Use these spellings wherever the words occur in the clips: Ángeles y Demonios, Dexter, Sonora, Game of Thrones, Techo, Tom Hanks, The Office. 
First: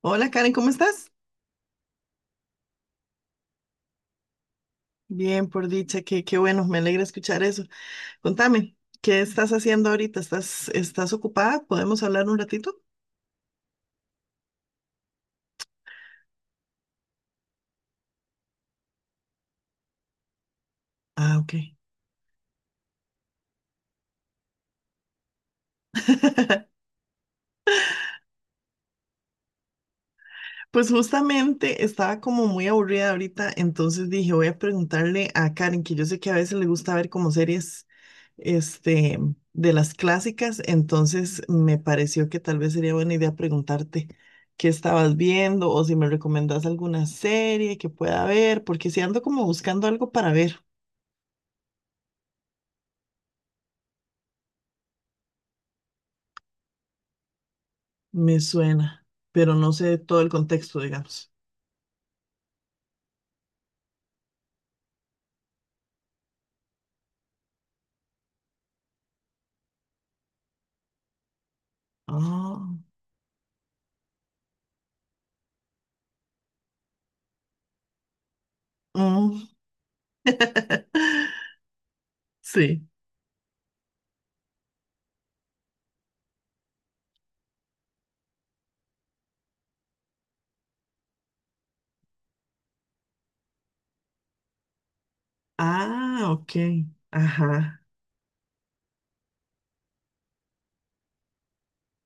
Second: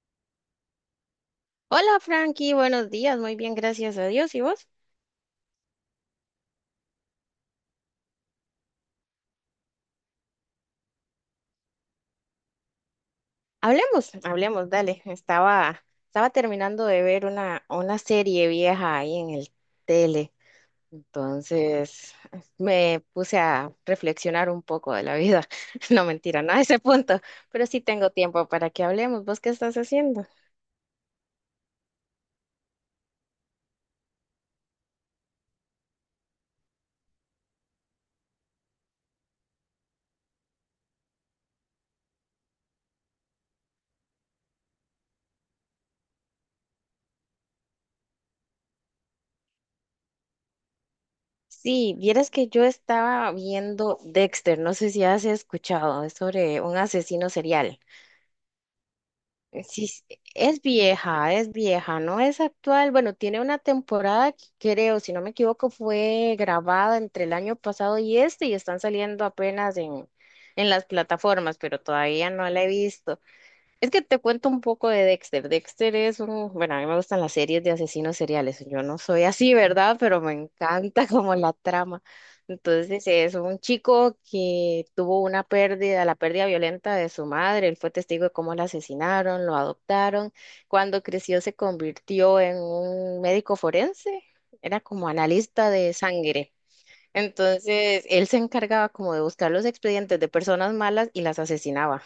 Hola Karen, ¿cómo estás? Hola Frankie, buenos días, muy bien, gracias a Dios. ¿Y vos? Bien, por dicha, qué bueno, me alegra escuchar eso. Contame, ¿qué estás haciendo ahorita? ¿Estás ocupada? ¿Podemos hablar un ratito? Hablemos, hablemos, dale. Estaba terminando de ver una serie vieja ahí en el tele, Ah, ok. entonces me puse a reflexionar un poco de la vida. No mentira, no a ese punto, pero sí tengo tiempo para que hablemos. ¿Vos qué estás haciendo? Pues justamente estaba como muy aburrida ahorita, entonces dije, voy a preguntarle a Karen, que yo sé que a veces le gusta ver como series este, de las clásicas, entonces me pareció que tal vez sería buena idea preguntarte qué estabas viendo o si me recomendás alguna serie que pueda ver, porque si ando como buscando algo para ver, Sí, vieras que yo estaba viendo Dexter, no sé si has escuchado, es sobre un asesino serial. me suena, pero eh, no Sí, sé s- e, todo el es contexto, digamos. vieja, es vieja, no es actual. Bueno, tiene una temporada que creo, si no me equivoco, fue grabada entre el año pasado y este y están saliendo apenas en las plataformas, pero todavía no Ah, la he visto. Es que te cuento un poco de Dexter. Dexter es un, bueno, a mí me gustan las series de asesinos seriales. Yo no soy mm, así, ¿verdad? Pero me encanta como la trama. sí. Entonces es un chico que tuvo una pérdida, la pérdida violenta de su madre. Él fue testigo de cómo la asesinaron, lo adoptaron. Cuando creció se convirtió en un médico forense. Era como analista de Ah, sangre. ok. Ajá. Entonces él se encargaba como de buscar los expedientes de personas malas y las asesinaba.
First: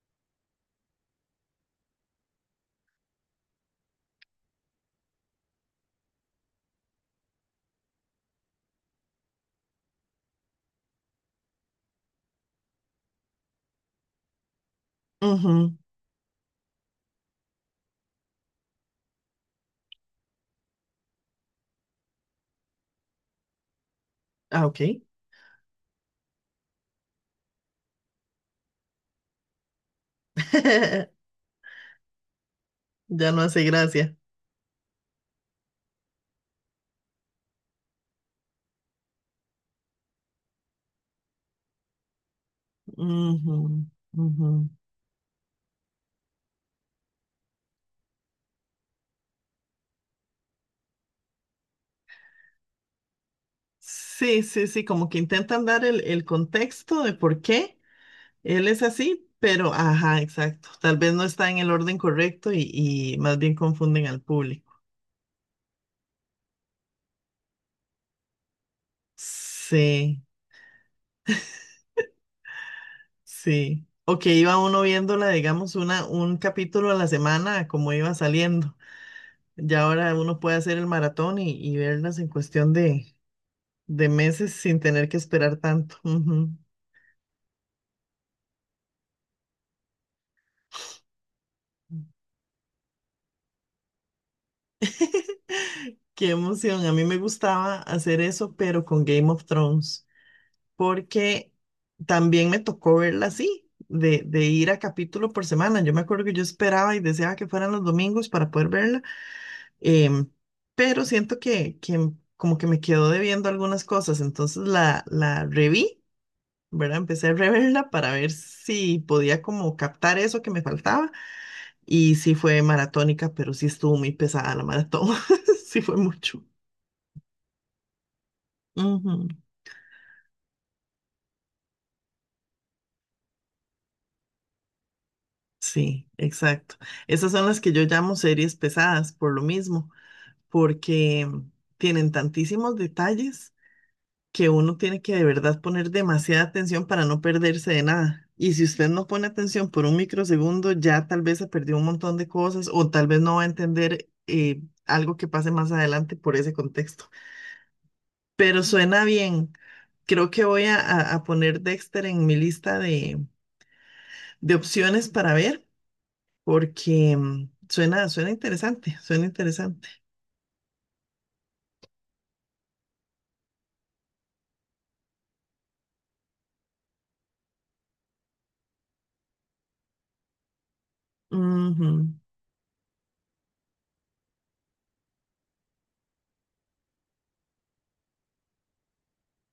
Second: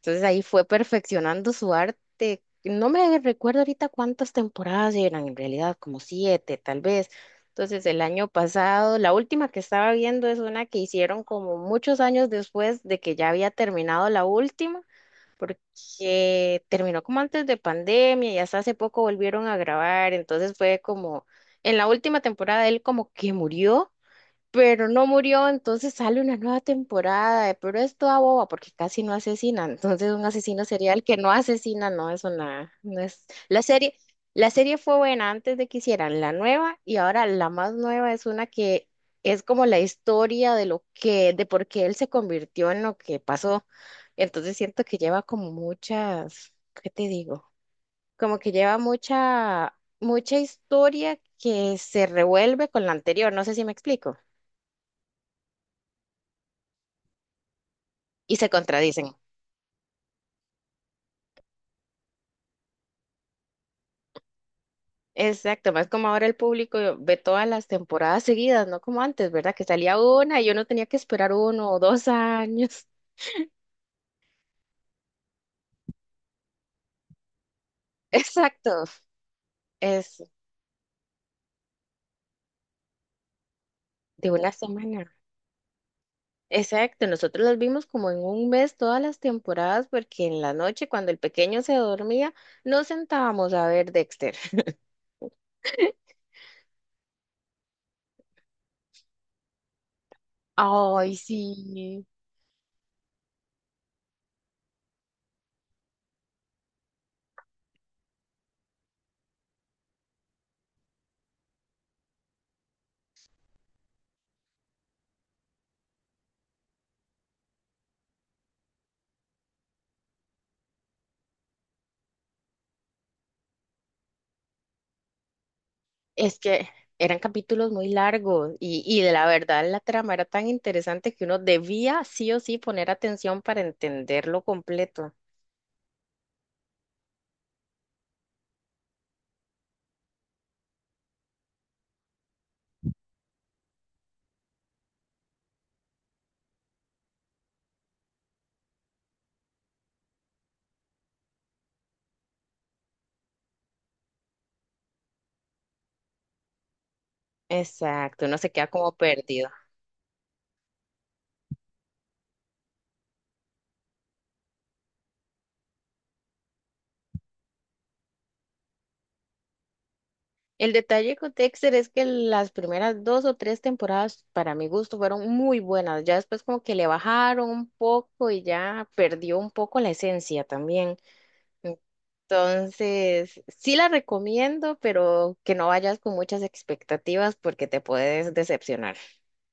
Entonces ahí fue perfeccionando su arte. No me recuerdo ahorita cuántas temporadas eran, en realidad como siete, tal vez. Entonces el año pasado, la última que estaba viendo es una que hicieron como muchos años después de que ya había terminado la última, Ujú. porque terminó como antes de pandemia y hasta hace poco volvieron a grabar. Entonces fue como, en la última temporada él como que murió, Ah, ok. pero no murió, entonces sale una nueva temporada, pero es toda boba porque casi no asesina, entonces un asesino serial que no asesina no es una, no es Ya no hace gracia. la serie fue buena antes de que hicieran la nueva y ahora la más nueva es una que es como la historia de lo que, de por qué él se convirtió en lo que Ujú, pasó, ujú. entonces siento que lleva como muchas, ¿qué te digo? Como que lleva mucha, mucha historia que se revuelve con la anterior, no sé si me explico. Sí, sí, sí, como que intentan dar el contexto de por qué Y se él es contradicen. así, pero ajá, exacto. Tal vez no está en el orden correcto y más bien confunden al público. Exacto, más como ahora el público ve todas las temporadas seguidas, no como antes, ¿verdad? Que salía Sí, una y yo no tenía que esperar uno o dos años. sí. O que iba uno viéndola, digamos, un capítulo a la semana, como iba saliendo. Exacto, Ya ahora es uno puede hacer el maratón y verlas en cuestión de de una meses sin tener semana. que esperar tanto. Ujú. Exacto, nosotros las vimos como en un mes todas las temporadas porque en la noche cuando el pequeño se dormía nos sentábamos a ver Dexter. Qué emoción. A mí me gustaba hacer eso, pero con Game of Thrones, Ay, porque sí. también me tocó verla así, de ir a capítulo por semana. Yo me acuerdo que yo esperaba y deseaba que fueran los domingos para poder verla, em, pero siento que como que me quedó debiendo algunas cosas, entonces la reví, ¿verdad? Empecé a reverla para ver si podía como captar eso que me faltaba y sí fue maratónica, pero sí estuvo muy pesada la maratón, sí fue Es mucho. que eran capítulos muy largos y de la Ujú, verdad la trama era tan interesante que uno debía sí o sí poner atención para entenderlo completo. sí, exacto. Esas son las que yo llamo series pesadas por lo mismo, porque tienen tantísimos detalles que uno tiene que de verdad poner demasiada atención para no perderse de nada. Y si usted no pone atención por un microsegundo, ya tal vez se perdió un montón de cosas o tal vez no va a entender algo que pase más adelante por ese contexto. Exacto, uno se Pero queda como suena perdido. bien. Creo que voy a, a poner Dexter en mi lista de opciones para ver porque suena, suena interesante, suena interesante. El detalle con Dexter es que las primeras dos o tres temporadas, para mi gusto, fueron muy buenas. Ya después como que le bajaron un poco y ya perdió un poco la esencia también. Ujú. Entonces, sí la recomiendo, pero que no vayas con muchas expectativas porque te puedes decepcionar.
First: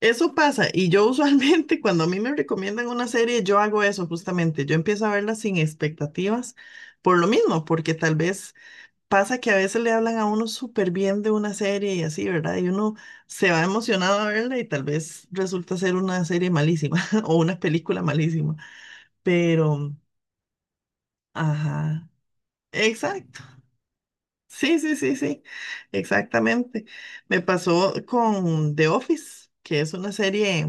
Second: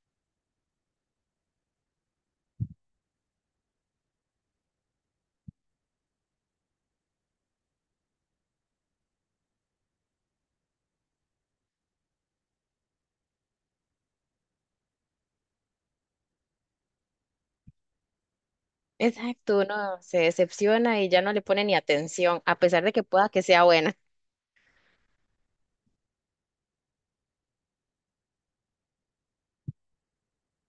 Eso pasa, y yo usualmente cuando a mí me recomiendan una serie, yo hago eso justamente, yo empiezo a verla sin expectativas, por lo mismo, porque tal vez pasa que a veces le hablan a uno súper bien de una serie y así, ¿verdad? Y uno se va emocionado a verla y tal vez resulta ser una serie malísima o una película malísima, Exacto, pero, uno se decepciona y ya no le pone ni ajá, atención, a pesar de que pueda exacto, que sea buena. sí, sí, sí, sí, exactamente. Me pasó con The Office, que es una serie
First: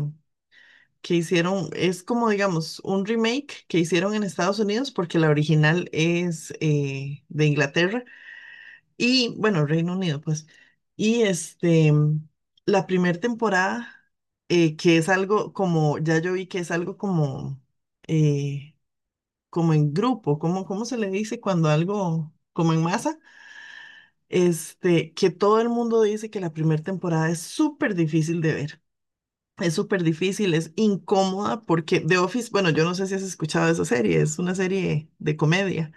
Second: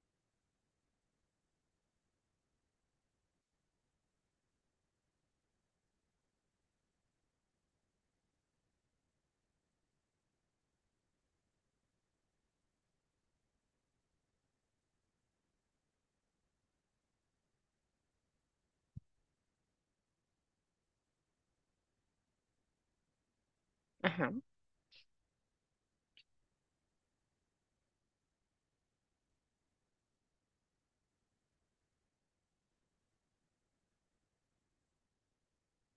que hicieron, es como digamos un remake que hicieron en Estados Unidos porque la original es de Inglaterra y bueno, Reino Unido pues. Y la primera temporada, que es algo como, ya yo vi que es algo como, eh, como en grupo, como, ¿cómo se le dice cuando algo, como en masa? Ajá. Este, que todo el mundo dice que la primera temporada es súper difícil de ver. Es súper difícil, es incómoda porque The Office, bueno, yo no sé si has escuchado esa serie, es una serie de comedia.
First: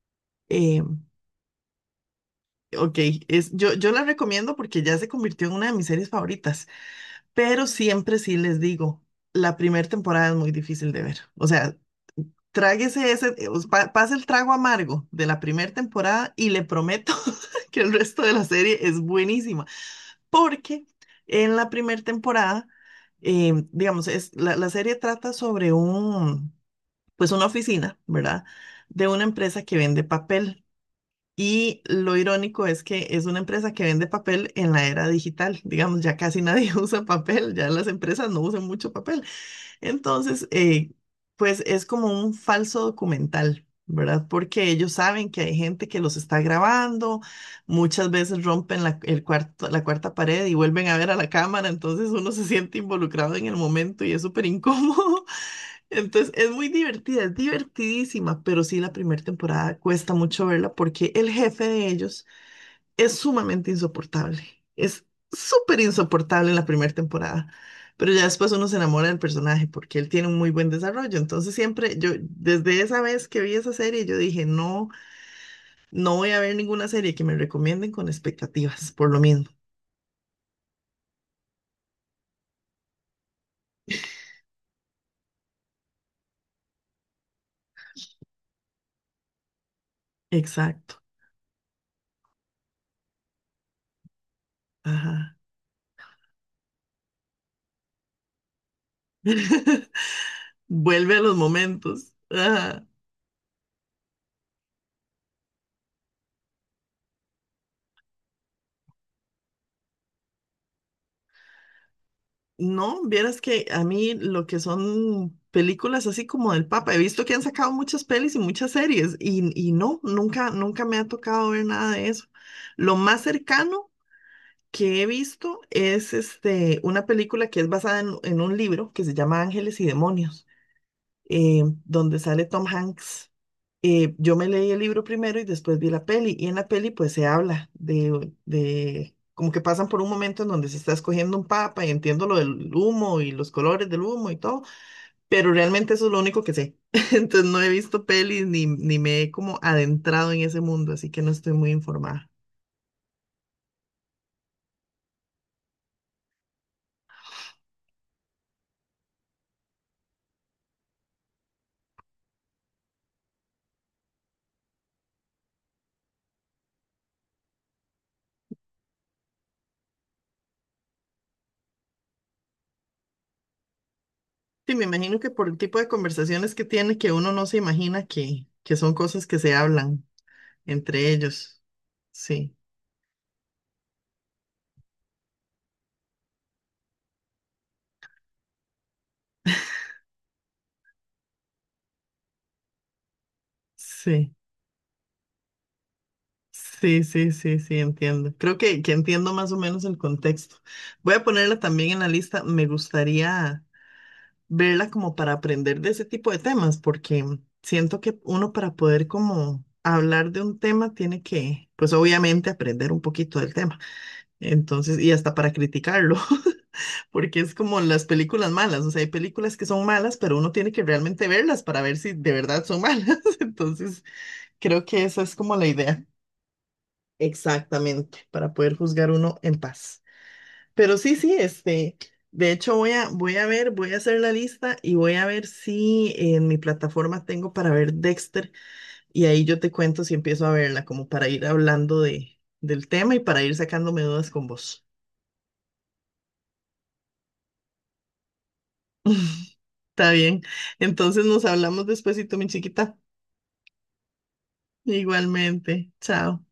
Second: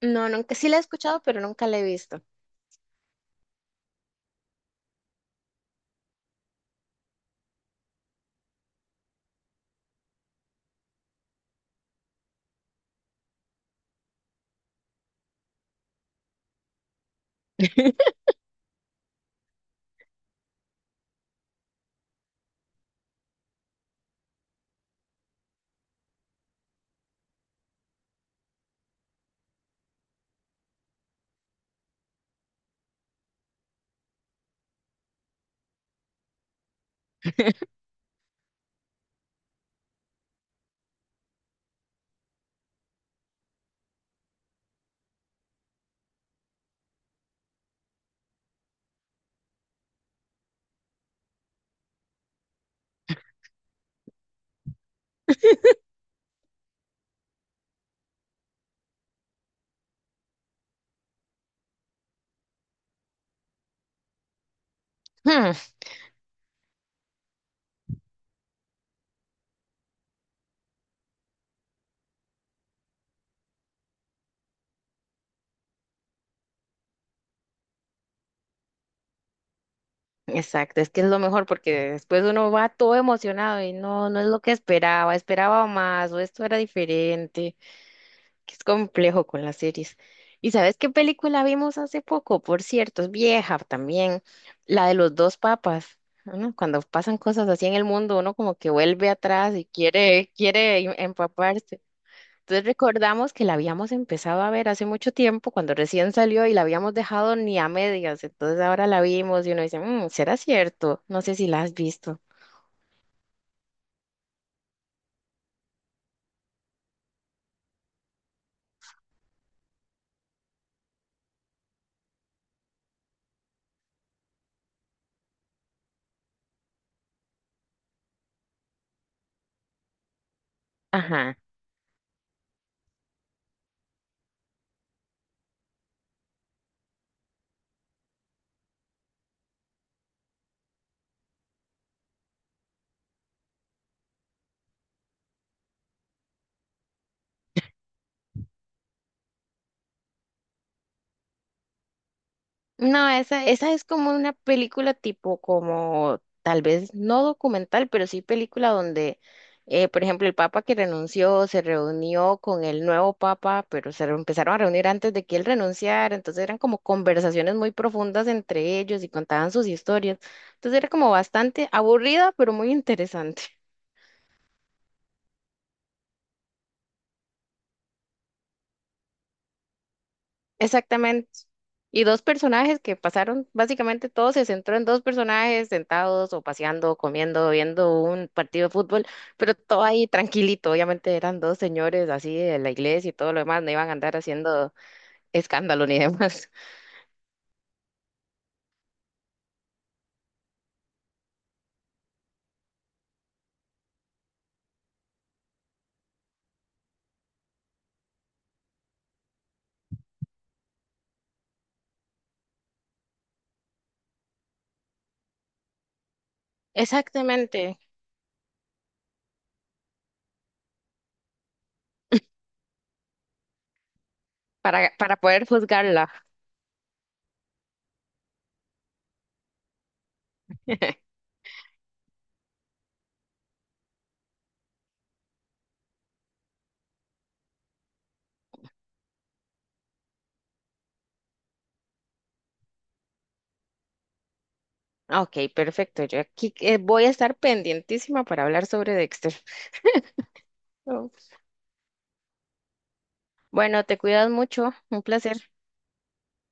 No, nunca, sí la he Eh, escuchado, pero nunca la he visto. ok, es, yo la recomiendo porque ya se convirtió en una de mis series favoritas, pero siempre sí les digo, la primera temporada es muy difícil de ver. O sea, tráguese ese, pase el trago amargo de la primera temporada y le prometo que el resto de la serie es buenísima, porque en la primera temporada, digamos, es, la serie trata sobre un, pues una oficina, ¿verdad? De una empresa que vende papel. Y lo irónico es que es una empresa que vende papel en la era digital. Digamos, ya casi nadie usa papel, ya las empresas no usan mucho papel. Entonces, pues es como un falso documental, ¿verdad? Porque ellos saben que hay gente que los está grabando, muchas veces rompen la, el cuarto, la cuarta pared y vuelven a ver a la cámara, entonces uno se siente involucrado en el momento y es súper incómodo. Entonces, es muy divertida, es divertidísima, pero sí la primera temporada cuesta mucho verla porque el jefe de ellos es sumamente insoportable. Es Hmm. súper insoportable en la primera temporada, pero ya después uno se enamora del personaje porque él tiene un muy buen desarrollo. Entonces, siempre yo, desde esa vez que vi esa serie, yo dije, no, no voy a ver ninguna serie que me recomienden con expectativas, por lo mismo. Exacto, es que es lo mejor porque después uno va todo emocionado y no, no es lo que esperaba, esperaba más o esto era diferente. Que es complejo con las series. ¿Y sabes qué Exacto. película vimos hace poco? Por cierto, es vieja también, la de los Ajá. dos papas. ¿No? Cuando pasan cosas así en el mundo, uno como que vuelve atrás y quiere, Vuelve a los empaparse. momentos. Entonces Ajá. recordamos que la habíamos empezado a ver hace mucho tiempo, cuando recién salió y la habíamos dejado ni a medias. Entonces ahora la vimos y uno dice, "Mm, ¿será cierto?" No sé si la has visto. No, vieras que a mí lo que son películas así como del Papa, he visto que han sacado muchas pelis y muchas series y no, nunca, nunca me ha tocado ver nada de eso. Lo más cercano que he visto es este, una película que es basada en un libro que se llama Ángeles y Demonios, Ajá. Donde sale Tom Hanks. Yo me leí el libro primero y después vi la peli, y en la peli pues se habla de como que pasan por un momento en donde se está escogiendo un papa y entiendo lo del humo y los colores del humo y todo, pero realmente eso es lo único que sé. Entonces no he visto pelis ni, ni me he como adentrado en ese mundo, así que no estoy muy informada. No, esa es como una película tipo como tal vez no documental, pero sí película donde, por ejemplo, el papa que renunció se reunió con el nuevo papa, pero empezaron a reunir antes de que él renunciara, entonces eran como conversaciones muy profundas entre ellos y contaban sus historias. Entonces era como bastante aburrida, pero muy interesante. Sí, me imagino que por el tipo de conversaciones que tiene, que uno no se imagina que son cosas que se hablan entre Exactamente. ellos. Y dos Sí, personajes que pasaron, básicamente todo se centró en dos personajes sentados o paseando, comiendo, viendo un partido de fútbol, pero todo ahí tranquilito. Obviamente eran dos señores así de la iglesia y todo lo demás, no iban a andar sí. haciendo escándalo ni demás. Sí, sí, sí, sí, entiendo. Creo que entiendo más o menos el contexto. Voy a ponerla también en la lista. Me gustaría verla como para aprender de ese tipo de temas, porque siento que uno para poder como hablar de un tema tiene que, pues obviamente, aprender un poquito del tema. Entonces, y hasta para criticarlo, porque es Exactamente, como las películas malas. O sea, hay películas que son malas, pero uno tiene que realmente verlas para ver si de verdad son malas. Entonces, creo que para esa es poder como la idea. juzgarla. Exactamente, para poder juzgar uno en paz. Pero sí, sí, de hecho voy a, voy a ver, voy a hacer la lista y voy a ver si en mi plataforma tengo para ver Dexter y ahí yo te cuento si empiezo a verla, como para ir hablando de, del tema y para ir sacándome dudas con vos. Ok, perfecto. Yo aquí voy a estar pendientísima para hablar sobre Dexter. Está bien, Oh. entonces nos hablamos despuesito, mi chiquita. Bueno, te cuidas mucho, un placer. Igualmente, chao.